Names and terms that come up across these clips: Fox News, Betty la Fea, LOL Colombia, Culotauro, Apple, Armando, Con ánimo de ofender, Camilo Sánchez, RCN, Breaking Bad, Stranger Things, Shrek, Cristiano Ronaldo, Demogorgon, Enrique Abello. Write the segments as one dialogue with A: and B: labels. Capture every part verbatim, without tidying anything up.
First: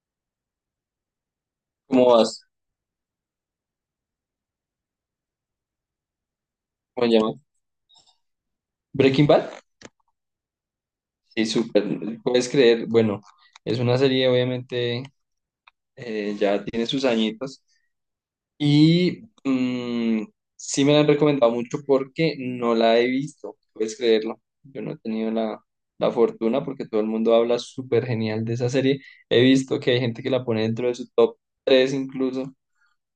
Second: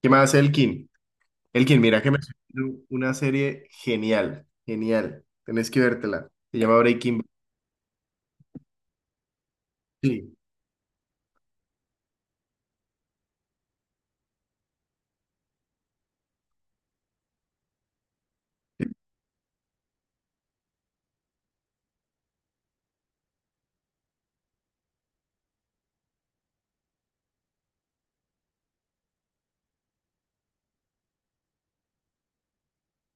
A: ¿Qué más, Elkin? Elkin, mira
B: ¿Cómo
A: que me estoy
B: vas?
A: viendo una serie genial, genial. Tenés que vértela. Se llama
B: ¿Cómo se
A: Breaking Bad.
B: llama? Breaking Bad.
A: Sí,
B: Sí, súper. Puedes creer, bueno, es una serie, obviamente, eh, ya tiene sus añitos. Y mm, sí me la han recomendado mucho porque no la he visto. Puedes creerlo. Yo no he tenido la, la fortuna porque todo el mundo habla súper genial de esa serie. He visto que hay gente que la pone dentro de su top tres incluso,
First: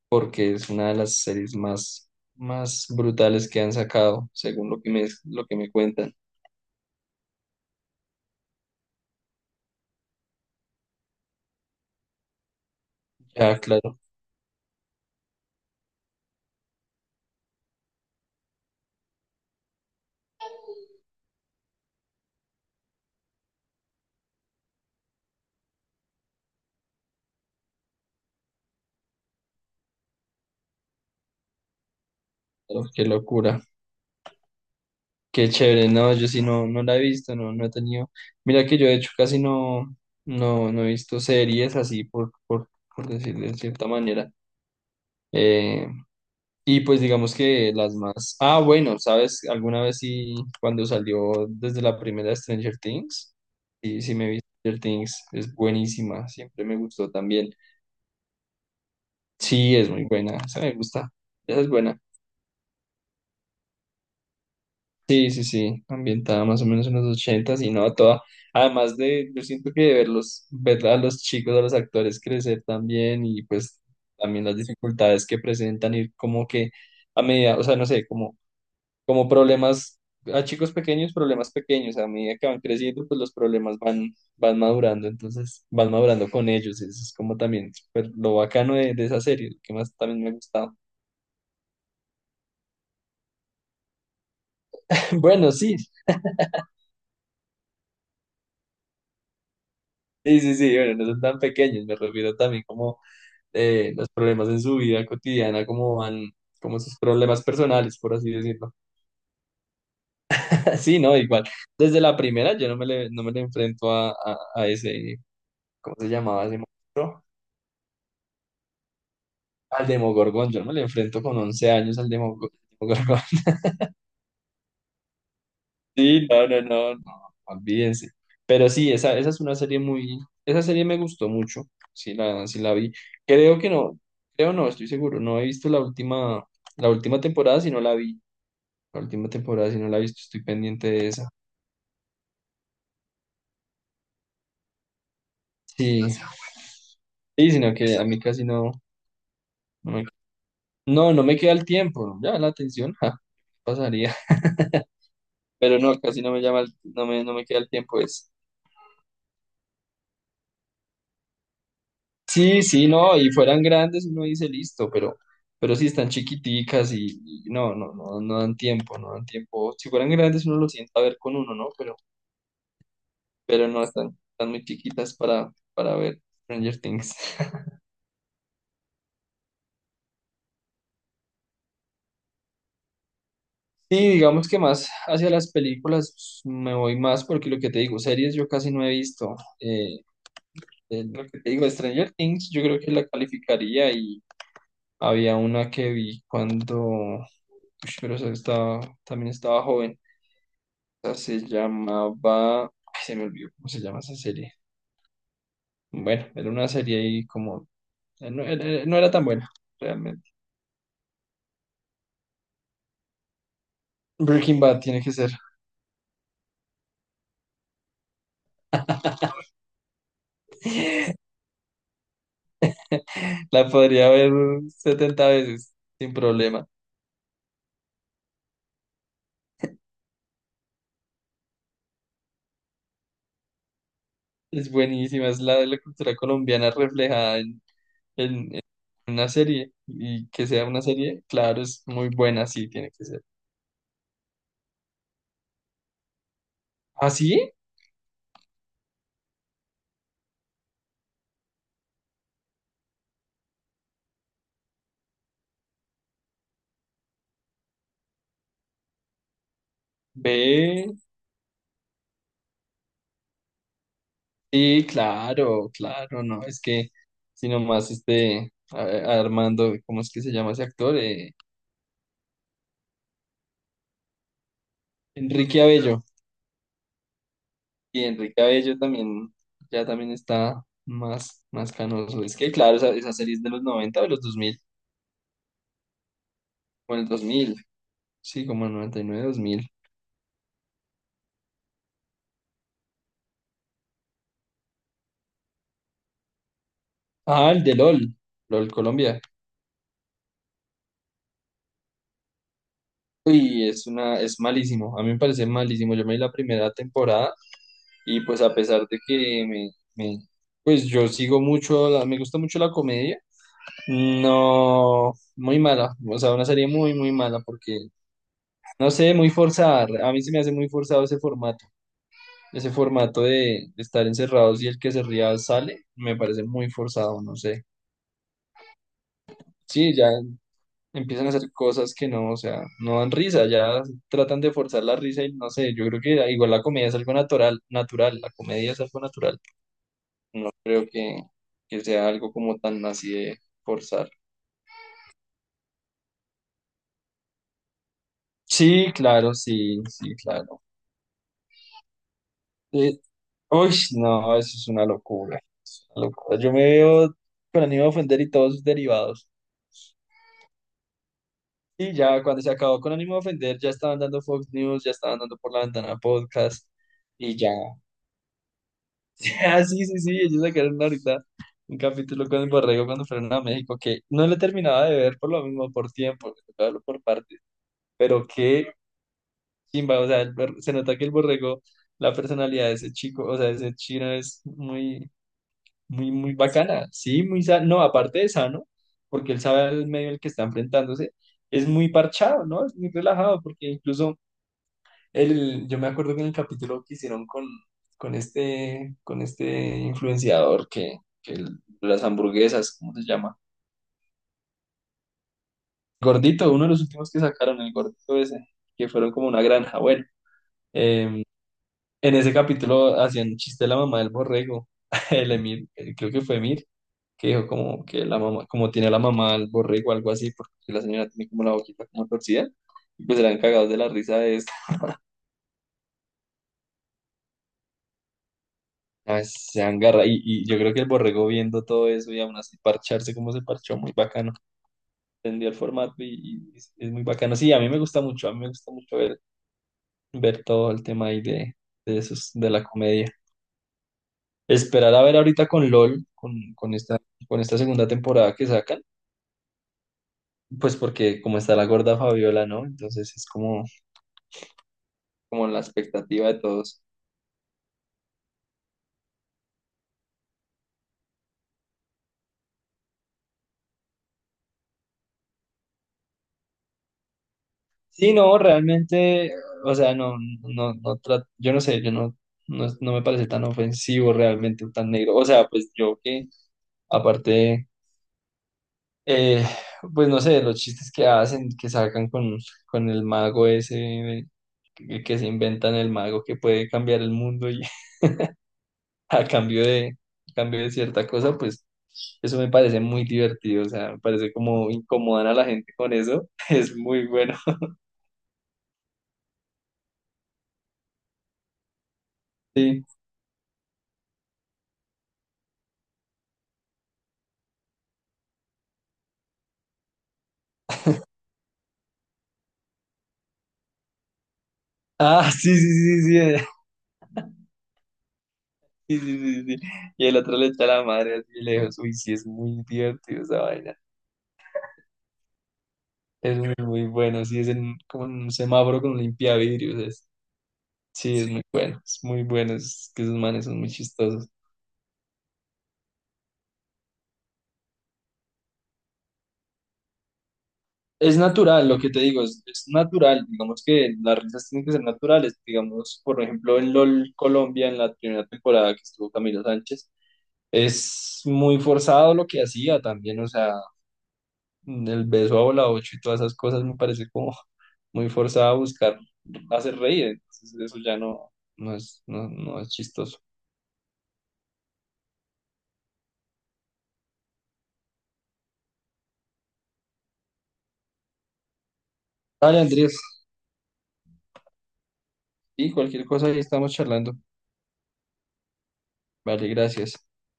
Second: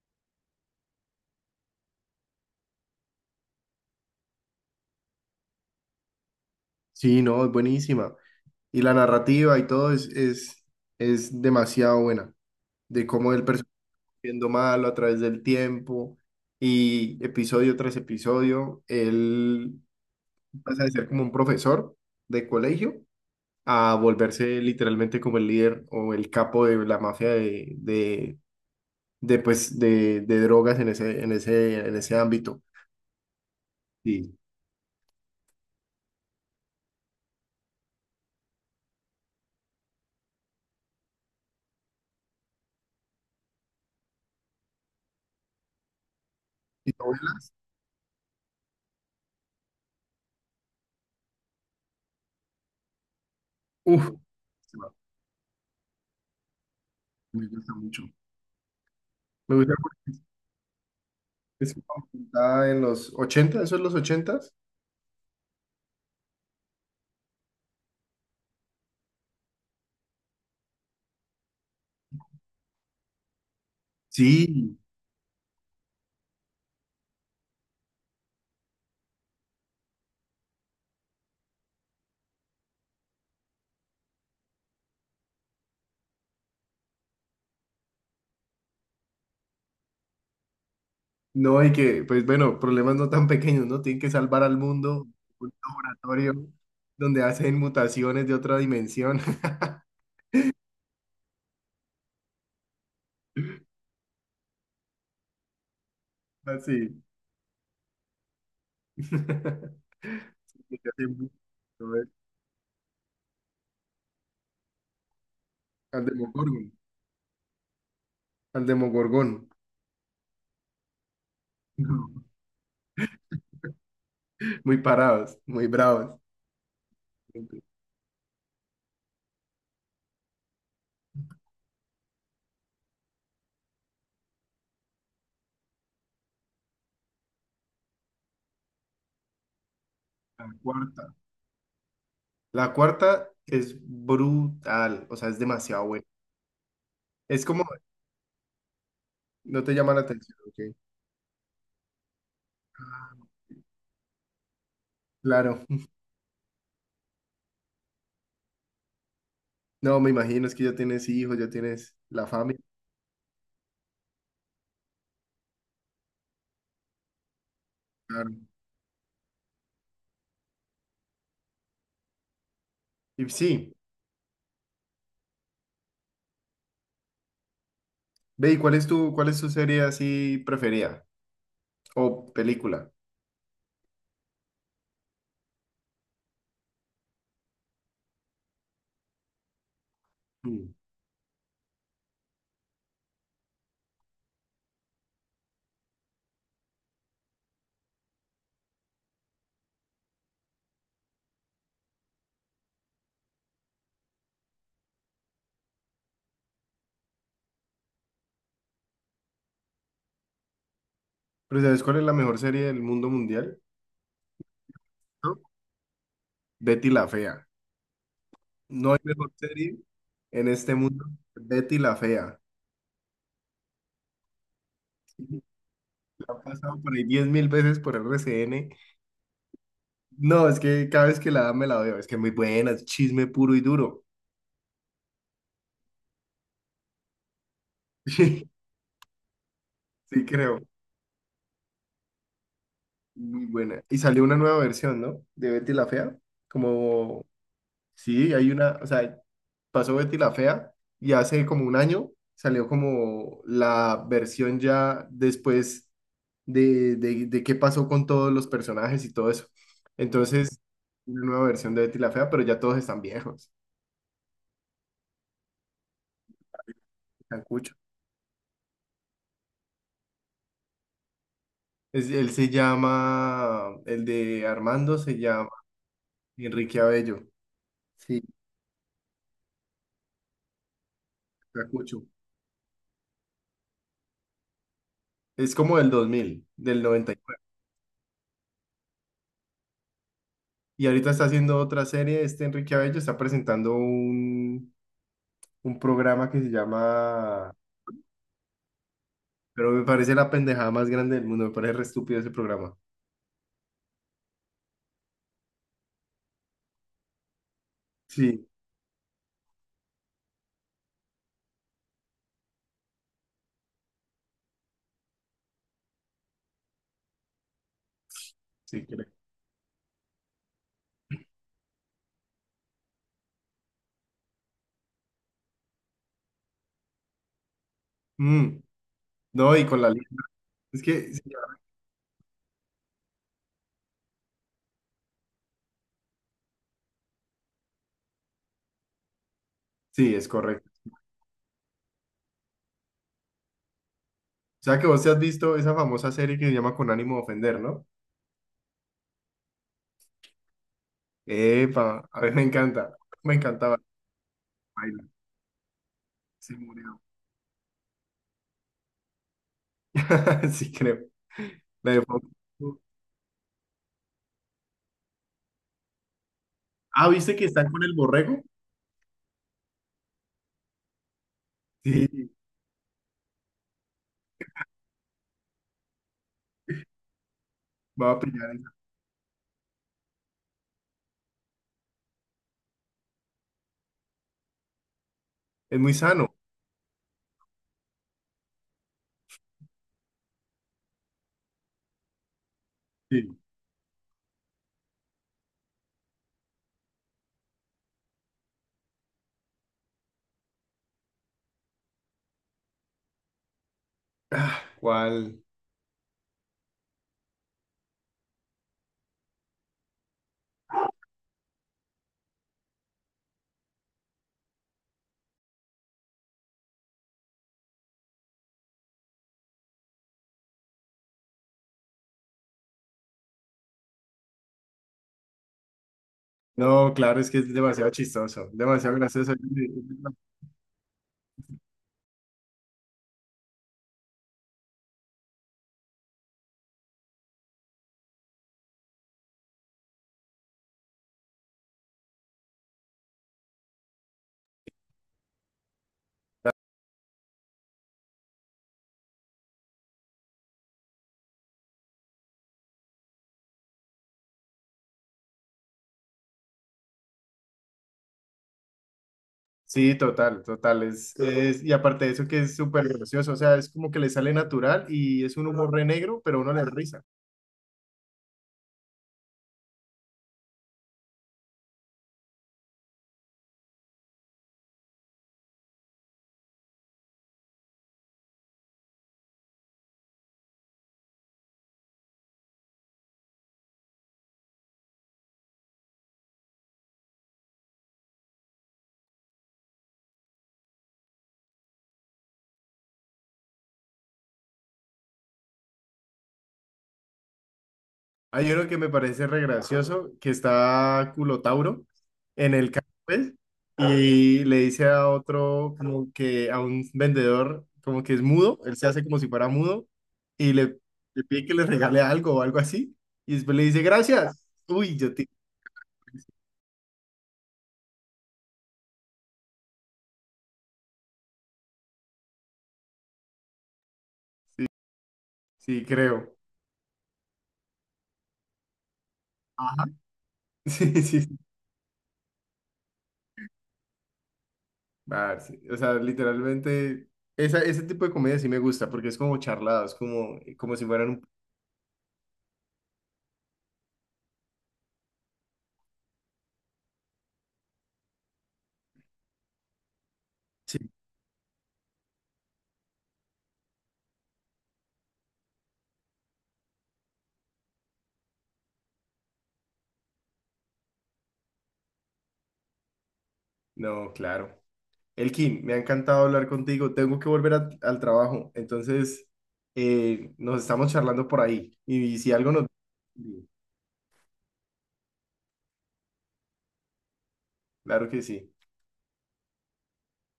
B: porque es una de las series más, más brutales que han sacado, según lo que me, lo que me cuentan.
A: sí, no, es buenísima. Y la narrativa y todo es, es, es demasiado buena. De cómo el
B: Ya,
A: personaje
B: claro.
A: va siendo malo a través del tiempo y episodio tras episodio, él pasa de ser como un profesor de colegio a volverse literalmente como el líder o el capo de la mafia de, de, pues, de, de drogas en ese, en ese, en ese ámbito.
B: Pero qué locura,
A: Sí.
B: qué chévere, no, yo sí no, no la he visto, no, no he tenido, mira que yo de hecho casi no, no, no he visto series así por, por, por decirlo de cierta manera. Eh, y
A: Y
B: pues digamos
A: novelas,
B: que las más, ah, bueno, sabes, alguna vez sí, cuando salió desde la primera Stranger Things, sí,
A: uf,
B: sí me vi
A: se
B: Stranger
A: va,
B: Things, es buenísima, siempre me gustó
A: me
B: también,
A: gusta mucho. Me gusta
B: sí, es muy
A: porque
B: buena, esa me gusta, esa es
A: es una
B: buena.
A: ambientada en los ochenta. ¿Eso es los ochenta?
B: Sí, sí, sí, ambientada más o menos en los ochentas y no toda. Además de, yo siento que verlos, ver a los chicos, a los actores crecer también y pues también las
A: Sí,
B: dificultades que presentan y como que a medida, o sea, no sé, como, como problemas, a chicos pequeños, problemas pequeños, a medida que van creciendo, pues los problemas van, van madurando, entonces van madurando con ellos, eso es como también súper lo bacano de, de esa serie, lo que más también me ha gustado.
A: no, y que, pues bueno, problemas no tan pequeños, ¿no? Tienen que salvar al mundo, un
B: Bueno, sí,
A: laboratorio donde hacen mutaciones de otra dimensión.
B: sí, sí, sí, bueno, no son tan pequeños, me refiero también como eh, los problemas en su vida cotidiana, como van, como
A: Así.
B: sus problemas personales, por así decirlo.
A: Y que
B: Sí,
A: hacen
B: no,
A: bu-
B: igual.
A: ¿No
B: Desde
A: ves?
B: la primera yo no me le, no me le enfrento a, a, a ese, ¿cómo
A: Al
B: se llamaba ese
A: Demogorgon.
B: monstruo?
A: Al Demogorgon.
B: Al Demogorgon, yo no me le enfrento con once años al Demogor- Demogorgon.
A: Muy parados, muy bravos.
B: Sí, no, no, no, no,
A: Ok.
B: olvídense. Pero sí, esa, esa es una serie muy, esa serie me gustó mucho, sí la, sí la vi. Creo que no, creo no, estoy seguro, no he visto la última, la última temporada, si no la vi. La última temporada, si no la he visto, estoy
A: La
B: pendiente de
A: cuarta.
B: esa.
A: La cuarta es brutal, o sea, es demasiado
B: Sí,
A: buena. Es
B: sí,
A: como,
B: sino que a mí casi no,
A: no te
B: no
A: llama la
B: me,
A: atención, ¿ok?
B: no, no me queda el tiempo. Ya la atención, ja, pasaría.
A: Claro.
B: Pero no, casi no me llama, el- no me, no me queda el tiempo. Es.
A: No, me imagino, es que ya tienes hijos, ya tienes la familia,
B: Sí, sí, no, y fueran grandes, uno dice listo, pero, pero sí están chiquiticas y, y no, no, no,
A: claro.
B: no dan tiempo, no dan tiempo. Si fueran grandes, uno lo sienta a ver con uno, ¿no? Pero,
A: Y
B: pero
A: sí,
B: no, están, están muy chiquitas para, para ver Stranger Things.
A: ve, ¿y cuál es tu, cuál es tu serie así preferida? O película.
B: Sí, digamos que más hacia las películas pues, me voy más porque lo que te digo, series yo casi no he visto. Eh,
A: Mm.
B: eh, lo que te digo, Stranger Things, yo creo que la calificaría y había una que vi cuando, ush, pero esa estaba, también estaba joven. Esa se llamaba, ay, se me olvidó cómo se llama esa serie. Bueno, era una serie y como, eh, no, era eh, no era tan buena, realmente.
A: Pero ¿sabes cuál es la mejor serie del mundo mundial?
B: Breaking Bad tiene que ser.
A: ¿No? Betty la Fea. No hay mejor serie en este mundo que Betty la Fea.
B: La podría ver setenta veces sin
A: La han
B: problema.
A: pasado por ahí diez mil veces por R C N. No, es que cada vez que la dan me la veo, es que es muy buena, es chisme puro y duro.
B: Es buenísima, es la de la cultura colombiana reflejada en,
A: Sí,
B: en- en una serie.
A: sí
B: Y que
A: creo,
B: sea una serie, claro, es muy buena, sí, tiene que ser.
A: muy buena. Y salió una nueva versión, ¿no? De Betty la Fea.
B: ¿Ah,
A: Como,
B: sí?
A: sí, hay una, o sea, pasó Betty la Fea y hace como un año salió como la versión ya después de, de, de qué pasó con todos los personajes y todo eso. Entonces,
B: Ve,
A: una nueva versión de Betty la Fea, pero ya todos están viejos,
B: sí, claro, claro, no, es que,
A: están
B: si
A: cuchos.
B: nomás este, a- a Armando, ¿cómo es que se llama ese actor? Eh,
A: Es- él se llama, el de Armando se llama
B: Enrique Abello.
A: Enrique Abello.
B: Y
A: Sí,
B: Enrique Abello también, ya también está más, más
A: cacucho.
B: canoso. Es que, claro, esa, esa serie es de los noventa o de los dos mil
A: Es como del dos mil, del
B: o en el
A: noventa Y
B: dos
A: nueve.
B: mil sí, como el noventa y nueve dos mil.
A: Y ahorita está haciendo otra serie, este Enrique Abello está presentando un, un programa que se
B: Ah,
A: llama,
B: el de LOL, LOL Colombia.
A: pero me parece la pendejada más grande del mundo, me parece re estúpido ese programa.
B: Uy, es una, es malísimo. A mí me parece malísimo. Yo me vi la primera temporada y pues
A: Sí,
B: a pesar de que me, me- pues yo sigo mucho, la- me gusta mucho la comedia. No, muy mala. O sea, una serie muy, muy mala porque,
A: sí,
B: no
A: creo.
B: sé, muy forzada. A mí se me hace muy forzado ese formato. Ese formato de, de estar encerrados y el que se ría sale, me parece muy forzado, no sé.
A: Mm, no, y con la...
B: Sí,
A: li-
B: ya.
A: Es que, sí,
B: Empiezan a hacer cosas que no, o sea, no dan risa, ya tratan de forzar la risa y no sé, yo creo que igual la comedia es algo natural, natural, la comedia es algo natural,
A: sí, es
B: no
A: correcto.
B: creo que, que sea algo como tan así de forzar.
A: O sea que vos te has visto esa famosa serie que se llama Con ánimo de ofender, ¿no?
B: Sí, claro, sí, sí, claro.
A: Epa, a mí me encanta,
B: Eh,
A: me
B: uy,
A: encantaba.
B: no, eso es una locura, una locura. Yo
A: Se
B: me
A: murió.
B: veo con ánimo de ofender y todos sus derivados.
A: Sí, creo.
B: Y
A: La de
B: ya
A: Fox.
B: cuando se acabó con ánimo de ofender, ya estaban dando Fox News, ya estaban dando por la ventana podcast
A: Ah, ¿viste
B: y
A: que
B: ya.
A: están con el borrego?
B: Ah, sí, sí, sí, ellos sacaron ahorita un capítulo
A: Sí,
B: con el Borrego cuando fueron a México, que no lo terminaba de ver por lo mismo, por tiempo, me tocaba verlo por partes,
A: va a
B: pero
A: pillar
B: qué
A: esa.
B: chimba, o sea, el bor- se nota que el Borrego, la personalidad de ese chico, o sea, de ese chino es muy,
A: Es muy
B: muy,
A: sano.
B: muy bacana, sí, muy sano, no, aparte de sano, porque él sabe el medio al que está enfrentándose, es muy parchado, ¿no? Es muy
A: Sí.
B: relajado, porque incluso el, yo me acuerdo que en el capítulo que hicieron con, con este, con este influenciador que, que el- las hamburguesas, ¿cómo se llama?
A: ¿Cuál?
B: Gordito, uno de los últimos que sacaron, el gordito ese, que fueron como una granja. Bueno, eh, en ese capítulo hacían chiste de la mamá del borrego, el Emir, eh, creo que fue Emir, que dijo como que la mamá, como tiene la mamá al borrego, algo así, porque la señora tiene como la boquita como torcida, y pues eran cagados de la risa de eso.
A: No, claro, es que es demasiado chistoso, demasiado
B: No,
A: gracioso.
B: es- se agarra. Y, y yo creo que el borrego viendo todo eso y aún así parcharse como se parchó, muy bacano. Entendió el formato y, y es es muy bacano. Sí, a mí me gusta mucho, a mí me gusta mucho ver, ver todo el tema ahí de, de, esos, de la comedia. Esperar a ver ahorita con LOL, con, con esta, con esta segunda temporada que sacan, pues porque como está la gorda Fabiola, ¿no? Entonces es como, como la expectativa de todos.
A: Sí, total, total. Es, es, y aparte de eso que es súper gracioso, o sea, es como que le sale natural y es un humor re negro, pero uno le da risa.
B: Sí, no, realmente, o sea, no, no, no, tra- yo no sé, yo no, no, no me parece tan ofensivo realmente, tan negro. O sea, pues yo que, aparte, eh, pues no sé, los chistes que hacen, que sacan con, con, el mago ese, eh, que, que se inventan el mago que puede cambiar el mundo y a cambio de, a cambio de cierta cosa, pues eso me parece muy divertido, o sea, me parece como incomodan a la gente con eso, es muy bueno.
A: Hay uno que me parece re gracioso, que está Culotauro en el
B: Sí.
A: carro, pues, y le dice a otro, como que a un vendedor, como que es mudo, él se hace como si fuera mudo, y le, le pide que le regale algo o algo así, y después le dice, gracias. Uy, yo te...
B: Ah, sí, sí, sí, sí. Sí, sí, sí, sí. Y el otro le echa la madre así de lejos. Uy, sí, es muy divertido esa vaina.
A: Sí, creo.
B: Es muy, muy bueno. Sí, es en, como en un semáforo con limpiavidrios.
A: Ajá.
B: Es,
A: Sí,
B: sí,
A: sí.
B: es sí.
A: Sí.
B: Muy bueno. Es muy bueno. Es que esos manes son muy chistosos.
A: Ah, sí. O sea, literalmente, esa, ese tipo de comedia sí me gusta, porque es como charladas, como, como si fueran
B: Es
A: un...
B: natural, lo que te digo, es, es natural. Digamos que las risas tienen que ser naturales. Digamos, por ejemplo, en LOL Colombia, en la primera temporada que estuvo Camilo Sánchez,
A: Sí.
B: es muy forzado lo que hacía también. O sea, mm, El beso a bola ocho y todas esas cosas me parece como muy forzada a buscar hacer reír. Entonces eso ya no, no es, no, no es chistoso.
A: No, claro. Elkin, me ha encantado hablar contigo. Tengo que volver a- al trabajo, entonces eh, nos estamos charlando por ahí. Y, si algo
B: Dale,
A: nos...
B: Andrés. Y cualquier cosa ahí estamos charlando.
A: Claro que sí.
B: Vale, gracias.